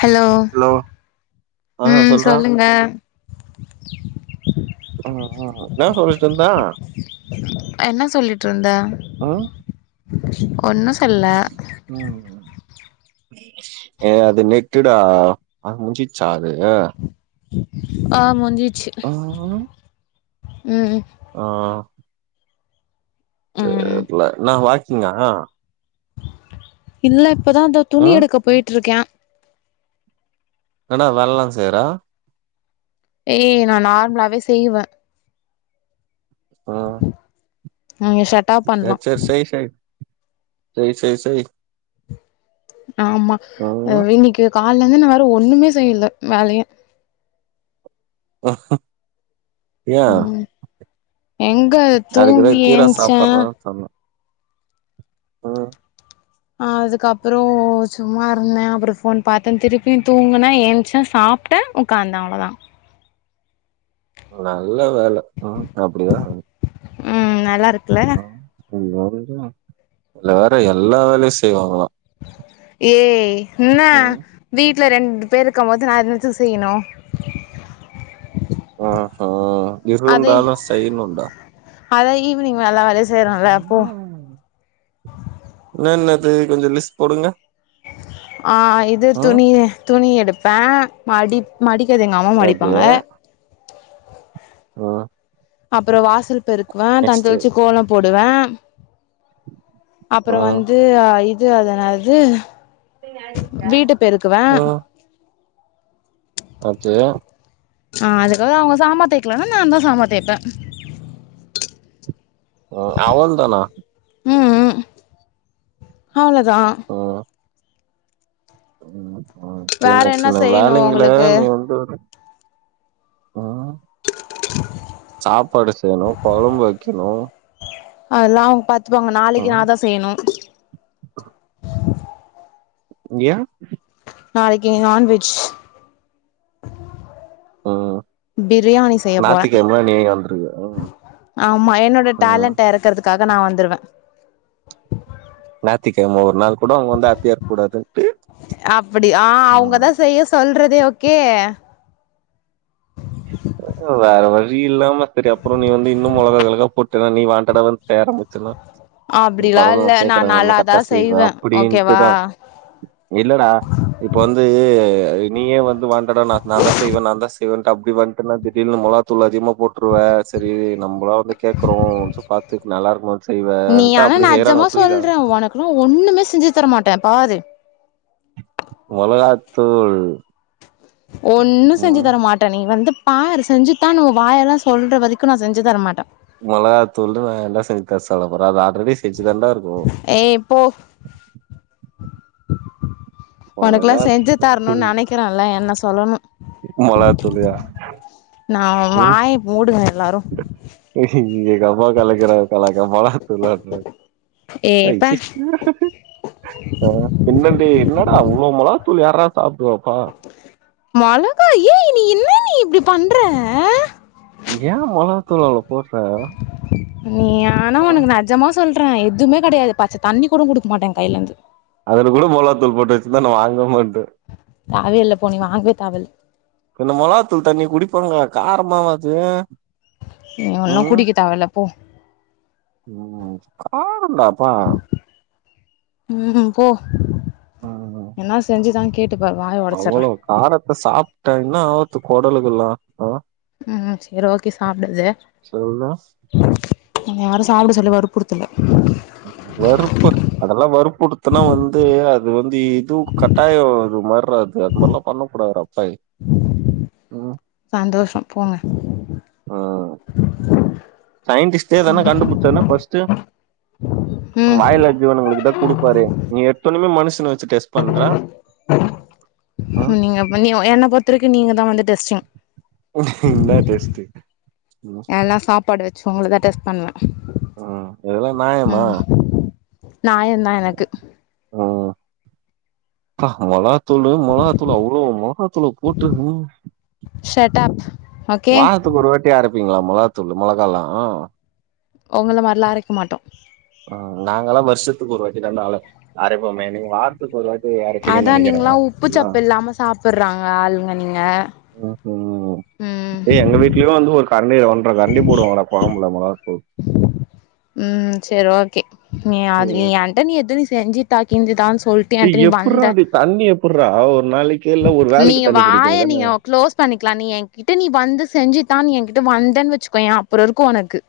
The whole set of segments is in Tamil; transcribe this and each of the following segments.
ஹலோ ஆ ம் சொல்றா சொல்லுங்க அ அ என்னா சொல்லிட்ருந்தே என்ன சொல்லிட்ருந்த ஆ ஒன்னு சொல்லல ம் ஏ அது நெட்டுடா அ முடிஞ்சிச்சா அது ஆ முடிஞ்சிச்சி ஆ ம் ஆ ம் தெர்ல என்னா வாக்கிங்கா இல்ல இப்பதாந்தோ துணி ம் எடுக்க போயிட்ருக்கே என வேல்லலா செய்யிற ஏய் நா நார்மலாவே செய்யிவே ஆ ம் ஷ சரி சரி செய் செய் செய் செய் செய் ஆமா அ ம் இன்னைக்கு கால்லருந்து நா வேற ஒண்ணுமே செய்யல வேலயு ஏ ம் எங்க அதுக்கு தா தூங்கி கீர ஏன்ச்சே சாப்புனுன்னு சொன்னே அ அதுக்கப்றோ சும்மா இருந்தே அப்றோ ஃபோன் பாத்தே திருப்பியு தூங்குனே ஏஞ்சே சாப் ட்டே உக்காந்தே அவ்ளோதா நல்ல வேல ம் அப்டிதா ம் நல்லா இருக்குல்ல ம் இதுல வேற எல்லா வேலையு செய்வாங்களா ஏய் இன்னா ம் வீட்ல ரெண்டு பேர் இருக்கும் போது நா என்னத்துக்கு செய்யனு அ ஹா அதே இருந்தாலு செய்னுண்டா அதா ஈவினிங் எல்லா வேலயு செய்றோல போ இன்னா இன்னது கொஞ்சோ லிஸ்ட் போடுங்க ஆஹ் இது ம் துணி துணி எடுப்பே மடி மடிக்கது எங்க அம்மா ஓகே மடிப்பாங்க உம் அப்றோ வாசல் பெருக்குவே நெக்ஸ்ட் தன்னித்தெளிச்சி கோலோ போடுவே அப்புறோ ம் வந்து இது அது என்னாது வீட்டுப் பெருக்குவே ச்சே அ அதுக்காக அவுங்க சாமா தேய்க்கலனா நா தா சாமா தேய்ப்பே ஓ அவ்ளதானா ம் ம் அவ்ளோதா ம் வேற சின்ன என்ன சின்ன செய்யணு வேலைங்ள உங்களுக்கு நீ வந்து ம் சாப்பாடு செய்யனு கொழம்பு வைக்கனு அதெல்லா அவுங்க பாத்துப்பாங்க நாளைக்கு ம் நாதா செய்யணு ஏ நாளக்கி நான்வெஜ் ஓஹ் பிரியாணி செய்ய போறே வந்துருவ ம் ஆமா என்னோட ம் டேலண்ட்ட எறக்குறதுக்காக நா வந்துருவே நாத்திக்கெழம ஒரு நாள் கூட அவுங்க வந்து ஹாப்பியா இருக்கூடாதுன்ட்டு அப்டி ஆ அவுங்கதா செய்ய சொல்றதே ஓகே வேற வழி இல்லாம சரி அப்புறோ நீ வந்து இன்னு மொளகா கிளகா போட் ட்டன்னா நீ வாண்ட்டடா வந்து தேரம்பிச்சுன்னா அப்டிலா பரவால இல்ல நா கேக்குறாங்கன்னு நல்லாதா கரெட்டா செய்வே ஓகேவா அப்டின்ட்டுதா இல்லடா இப்ப வந்து நீயே வந்து வாண்டடா நாதா செய்வே நாதா செய்வேன்ட்டு அப்டி வந் பாத்தன்னா திடீனு மொளகாத்தூள அதிகமா போட்டுருவே சரி நம்மளா வந்து கேக்குறோ பாத்து நல்லா இருக்குமான்னு செய்வே ட்டா அப்டி செய்றாங்க புரிதா ரு ஒண்ணுமே செஞ்சு தர மாட்டே பாரு மொளகா தூள் ஒன்னு செஞ்சு தர மாட் நீ வந்து பாரு செஞ்சுத்தானு ஒ வாயால சொல்ற வரிக்கு நா செஞ்சு தரமாட்டே மொளகாத்தூள்ல நா என்ன செஞ்சு தர சொல போறே அது ஆல்ரெடி செஞ்சு தாண்டா இருக்கு ஏ போ ஒனக்குலா செஞ்சு தரணுன் மிளகாத்தூள் நெனக்கிறேல என்ன சொல்லணு மிளகாத்தூளியா நா வாய் மூடுவே எல்லாரு இங்க தாமா கலக்கிற கல மொளகா தூள் ஏ பே [unintelligible] ஆ பின்னாடி என்னடா அவ்ளோ மொளகாத்தூள் யார்டா சாப்டுவா மொளகா ஏ நீ என்ன நீ இப்டி பண்ற ஏ மொளகாத் தூள் அவ்ளோ போட்ற நீ ஆனா ஒனக்கு நெஜமா சொல்றே எதுமே கெடையாது பச்ச தண்ணி கூட குடுக்க மாட்டேஎ கைலர்ந்து அதுல கூட மொளாத்தூள் போட்டு வச்சுர்ந்தா நா வாங்க மாட்டே தேவயில்ல போ நீ வாங்கவே தேவெல்ல இன்ன மொளகா தூள் தண்ணி குடிப்பாங்ளா காரமாவாது நீ ஒன்னு குடிக்க தேவெல்ல போ ம் காரண்டா அப்பா ம் போ ம். என்னா செஞ்சுதா கேட்டுப்பார் வாய ஒடச்சர்றே அவ்வளோ காரத்த சாப்ட்ட என்னா ஆவுர்து கொடலுகுல்ல ஆ ம் சேரி ஓகே சாப்டாத சொல்லு. ஒன்னய யாரு சாப்ட சொல்லி வற்புறுத்தல வறுப்புர் அதெல்லா வறுப்புருத்துனா வந்து அது வந்து எதொ கட்டாயொ இது மர்றா அது அதுமார்லா பண்ணக்கூடாது டா பவி ம் சந்தோஷொ போங்க ம் சயின்டிஸ்ட்டேதானா கண்டுபுட்ச்சனா ஃபஸ்ட்டு ம் வாயில்ல ஜீவனங்களுக்கு தா குடுப் ப்பாரு நீ எட்த்தோனமே மனுஷன வச்சு டெஸ்ட் பண்ற நீங்க நீ என்ன பொறுத்த வருக்கு நீங்க தா வந்து டெஸ்டிங் என்னா டெஸ்ட்டு ம் எல்லா சாப்பாடு வச்சு உங்கள தா டெஸ்ட் பண்ணுவே ம் இதெல்லா நாயமா நாயந் தா எனக்கு ம் ப்பா மொளாத்தூளு மொளகாத்தூளு அவ்ளோ மொளகாத்தூள போட்டு ம் ஷெட்டாப் வாரத்துக்கு ஒரு வாட்டி அரப்பிங்ளா மொளாத்தூள் மொளகால்லா ஒங்கள மார்லா அரைக்க மாட்டோ அ நாங்க எல்லா வர்ஷத்துக்கு ஒரு வாட்டி தாண்டா அழ அரப்போமே நீங்க வார ரத்துக் ஒரு வாட்டி அர அதா நீங்களா உப்பு சப்பு இல்லாம சாப்புட்றாங்க ஆளுங்க நீங்க ம் ஏ எங்க வீட்லயு வந்து ஒரு கரண்டி ஒன்ட்ற கரண்டி போடுவாங்கடா கொழம்புல மொளகாத்தூள் ம் சேரி ஓகே நீ அது நீ ம். நீ எதுனி செஞ்சு தா கிஞ்சிதானு சொல் டேய் எப்புட்றா அது தண்ணி எப்புட்றா ஒரு நாளக்கி இல்ல ஒரு நீ வேளக்கி தண்ணி வாய புடிப்பிங்களா இல்ல நீங்க க்ளோஸ் பண்ணிக்லா நீ என்கிட்ட நீ வந்து செஞ்சுதா நீ என்கிட்ட வந்தன் வச்சுக்கோயே அப்புறோ இருக்கு உனக்கு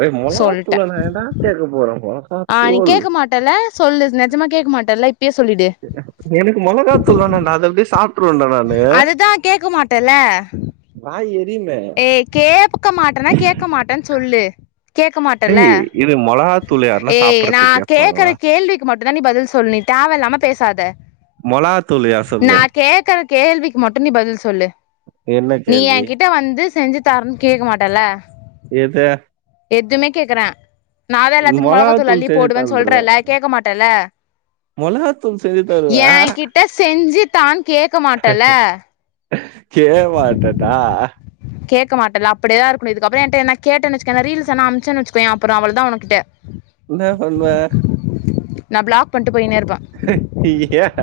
ஏய் சொல்ட்ட மொளாத்தூள்ள நா என்னா சேக்க போற மொ ஆ நீ கேட்க மாட்டல்ல சொல்லு நெஜமா கேட்க மாட்டல்ல இப்பயே சொல்லிடு எனக்கு மெளகாதூள் தானே நா அத அப்டியே சாப் ட்ருவேண்டா நானு அதுதா கேட்க மாட்டல வாய் எரிமே ஏ கேக்க மாட்டனா கேட்க மாட்டன்னு சொல்லு கேட்க மாட்டல்ல ஏய் இது மிளகாத்தூள் யாருன்னா ஏய் நா சாப்பிடறதுக்கு கேக்குற கேட்பாங்களா கேள்விக் கு மட்டு தா நீ பதில் சொல் நீ தேவயில்லாம பேசாத மிளகாத்தூள் யார் சொல்லு நா கேட் க்குற கேள்விக்கு மட்டு நீ பதில் சொல்லு என்ன நீ கேள்வி என் கிட்ட வந் து செஞ்சு தருன் கேட்க மாட்டல்ல எத எதுமே கேக்குற நா தா எல்லாத்துக்கு மொளகத்தூள் மொளகாத்தூள் அள்ளி செஞ்சு போடுவன் தந்துருவேன் சொல்றல்ல கேட்க மாட்டல்ல மொளகாத்தூள் செஞ்சு தருவேன் ஏன் கிட்ட செஞ்சு தான் கேட்க மாட்டல கே மாட்டடா கேக்க மாட்டல்ல அப்டியேதா இருக்கனு இதுக்கப்பறோ என்ட எதனா கேட்டன் வச்சுகயே நா ரீல்ஸ் என்னா அமுச்சன் வச்சுக்கோயே அப்புறோ அவள்தா உனகிட்ட என்ன பண்வ நா பிளாக் பண்ட்டு போய்னே இருப்பே ஏன்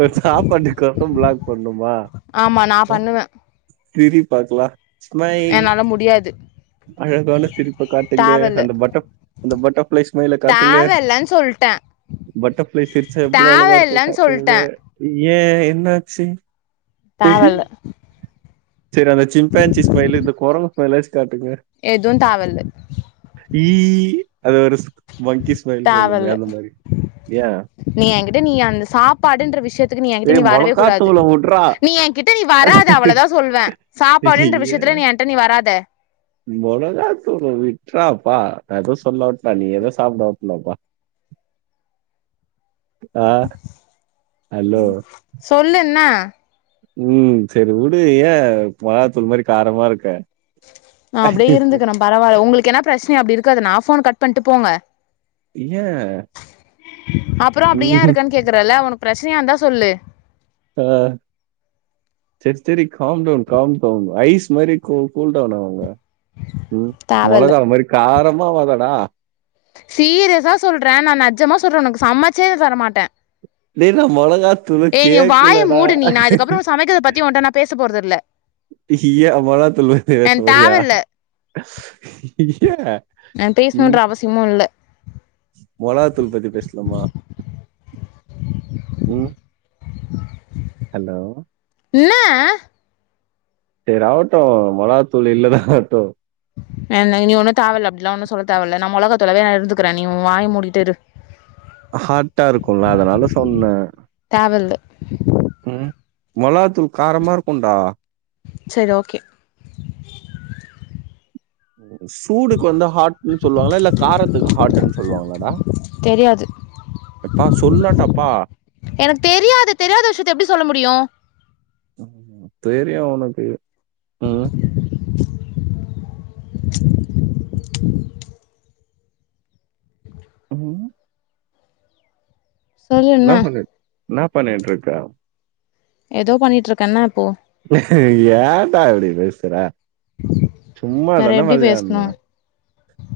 ஒரு சாப்பாட்டுக் கோசோ பிளாக் பண்ணுமா ஆமா நா பண்ணுவ சிரி பாக்லா என்னால முடியாது அழகான சிரிப்ப காட்டுங்க தேவல்ல அந்த பட்ட அந்த பட்டர்ஃப்ளை ஸ்மைல காட்டுங்க தேவல்லன்னு சொல்ட்டே பட்ட சிரிச்சா எவ்ளோ தேவ அழகா இருக்கு இல்லன்னு காட்டுங்க சொல்ட்டே ஏன் என்னாச்சு தேவல்ல செரி அந்த சிம்பேன்சி ஸ்மைலு இந்த குரங்கு ஸ்மைல்லாச்சு காட்டுங்க எதுந் தேவல்ல ஈ அது ஒரு மங்கி ஸ்மைல் பண்ணுமே தேவல்ல அந்த மாரி ஏன் நீ என்கிட்ட நீ அந்த சாப்பாடுன்ற விஷ்யத் க்கு நீ என் கிட்ட நீ ஏய் வரவே கூடாது மிளகாத்தூளை விட்றா நீ என் கிட்ட நீ வராத அவ்வள தா சொல்வ சாப்பாடுன்ற விஷயத்துல நீ என் கிட்ட நீ வராத மொளகா தூள விட்றப்பா நா எது சொல்ல வரல நீ ஏதோ சாப்ட [unintelligible] வா ஆ ஹலோ ம் சொல்லு என்னா ம் செரி விடு ஏ மொளவாத்தூள் மாரி காரமா இருக்க நா அப்டியே இருந்துக்குற பரவாயில்ல உங்களுக்கு எனா ப்ரச்சனையா அப்டி இருக்கது‌னா போன கட் பண்ட்டு போங்க ஏ அப்பறோ அப்டி ஏன் இருக்கன்னு கேக்குறல உனக்கு பிரச்சனையா இருந்தா சொல்லு ஆ செரி செரி calm down calm down ice மாறி கூல் கூல்டவுன் ஆவுங்க ம் தேவல்ல மொளகா மாரி காரமா ஆவதடா சீரியஸா சொல்ற நா நெஜமா சொல்ற உனக்கு சமச்சே தரமாட்ட டேய் நா மொளகா ஏ நீ வாய மூடு நீ நா இதுக்கப்புறோ சமைக்கிறத பத்தி உன்ட்ட நா பேச போறதில்ல இ யா மொளகா தூள் பத்தி பேச எனக்கு போறியா தேவல்ல யே ல்னோன்ற அவசியமு இல்ல மொளக தூள் பத்தி பேசலாமா ம் ஹலோ இன்னா செரி ஆவட்டு மொளாகாத்தூள் இல்லனா ஆவட்டு அ நீ நீ ஒன்னு தேவல்ல அப்படிலா ஒன்னு சொல்ல தேவல்ல நா மொளகாத்தூளாவே நா இருத்துகிறே நீ உ வாய மூடிகிட்டு இரு ஹாட்டா இருக்குல்ல அதனால சொன்னே தேவெல்ல ம் மொளகாத்தூள் காரமா இருக்குன்டா செரி ஓகே சூடுக்கு வந்து ஹாட்ன்னு சொல்லுவாங்களா இல்ல காரத்துக்கு ஹாட்டுன் சொல்லுவாங்ளாடா தெரியாது சொல்லேன்டாப்பா. எனக்கு தெரியாது தெரியாத விஷியத்த எப்டி சொல்ல முடியு ம் தெரியு உனக்கு ம் ம் சொல்லு என்ன இன்னா பண்ணி இன்னா பண்ணிட்ருக்க எதோ பண்ணிட்ருக்கே இன்னா இப்போ ஏன்டா இப்படி பேசுற வேற சும்மாதான எப்டி பேசணு வெளயாட்னே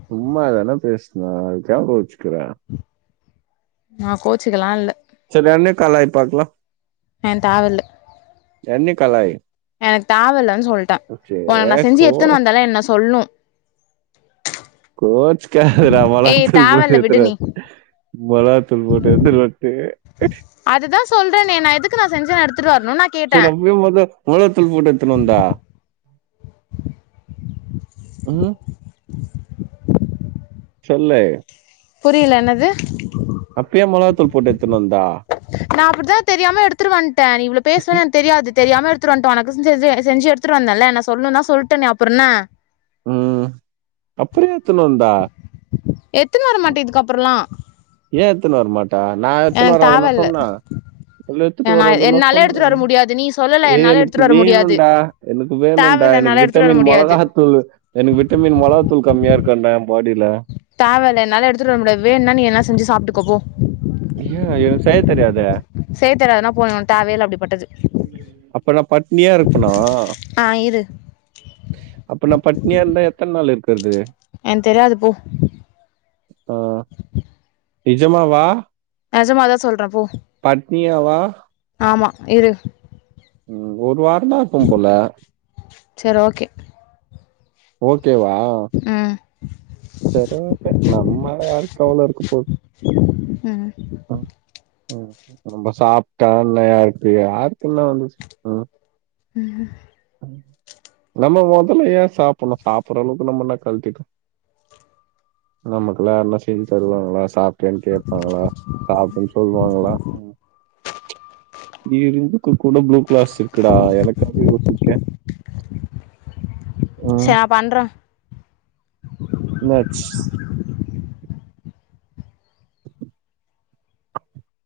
சும்மா தான பேஸ்னே அதுக் ஏ கோச்சுக்கிற நா கோச்சுக்கெலா இல்ல செரி என்ன கலாய் பாக்லா என் தேவெல்ல என்யி கலாய் எனக் தேவெல்லன் சொல்ட்டே சே உனக்கு நா செஞ்சு எட்த்துனு கோச் வந்தேல என்ன சொல்னு கோச்சுக்காதடா மொளகாத்தூள் போட்டு தேவல்ல விடு நீ அத்துடன் வந் மொள காத்தூள் போட்டு எத்துனு வந்ட்டு அதுதா சொல்றேன்னே நா எதுக்கு நா செஞ்சு நா எடுத்துட்டு வரணுன் நா கேட்டே [unintelligible] பாத்தா மொளாகாத்தூள் போட்டு எத்துனு வந்தா ம் சொல்லு புரியல என்னது அப்ப ஏ மொளகாத்தூள் போட்டு எத்துன் வந்த நா அப்படிதா தெரியாம எடுத்துட்டு வந்ட்டே நீ இவ்ளோ பேசுவேன் எனக் தெரியாது தெரியாம எடுத் துட்டு வந்ட்டே உனக்கு செ செஞ்சு எடுத்துட்டு வந்தேன்ல என்ன சொல்னுந்தா சொல்ட்டனே அப்புறன்ன அப்புற ஏ எத்தனு வந்த எத்தனு வரமாட்டே இதுக்கப்புறலா ஏ எத்துனு வரமாட்ட நா எத்துனு எனக்கு வராதனா தேவல்ல சொன்னே இல்ல எத்துட்டு நா வராதனா என்னால சொன்னே எடுத்துட்டு வர ம் முடியாது நீ சொல்லல ஏ என்னால எனக்கு எடுத்துட்டு வர முடியாது வேணுண்டா எனக்கு வேணுண்டா தேவல்ல என்னால எனக்கு எடுத்துட்டு வர விட்டமின் முடியாது மொளகாத்தூளு எனக்கு விட்டமின் மொளகாத்தூள் கம்மியா இருக்கான்டா ஏ பாடியில தேவல்ல என்னால எடுத்துட்டு வர முடியாது வேனுன்னா நீ எதுனா செஞ்சு சாப்டுக்கோ போ ஐய்யா எனக் செய்ய தெரியாதே செயத் தெரியாதுன்னா போ எனக் தேவயேல்ல அப்டிப்பட்டது அப்ப நான் பட்னியா இருப்பனா? ஆ இரு அப்ப நா பட்னியா இருந்தா எத்தன நாள் இருக்கறது எனக் தெரியாது போ ஆ நிஜமாவா நெஜமாதா சொல்ற போ பட்னியாவா ஆமா இரு ம் ஒரு வாரந்தா இருப்ப போல சரி ஓகே ஓகேவா ம் செரி ஓகே நம்மால யாருக்கு கவல இருக்கப்போது ம் ம் ம் நம்ப சாப்ட்டா இல்லையா இப்டி யாருக்கு என்ன வந்துச்சு ம் ம் நம்ம மொதல்ல ஏ சாப்புட்ணு சாப்புடுற அளவுக்கு நம்ம என்ன கழட்டிட்டோ நமக்குல்லா யாரனா செஞ்சுத் தருவாங்களா சாப்ட்டியான்னு கேப்பாங்களா சாப்டுன்னு சொல்லுவாங்களா ஈருயிர்க்கு கூட ப்ளு கிராஸ் இருக்குடா எனக்காக யோசி க்க ம் சரி நா பண்றே நட்ஸ்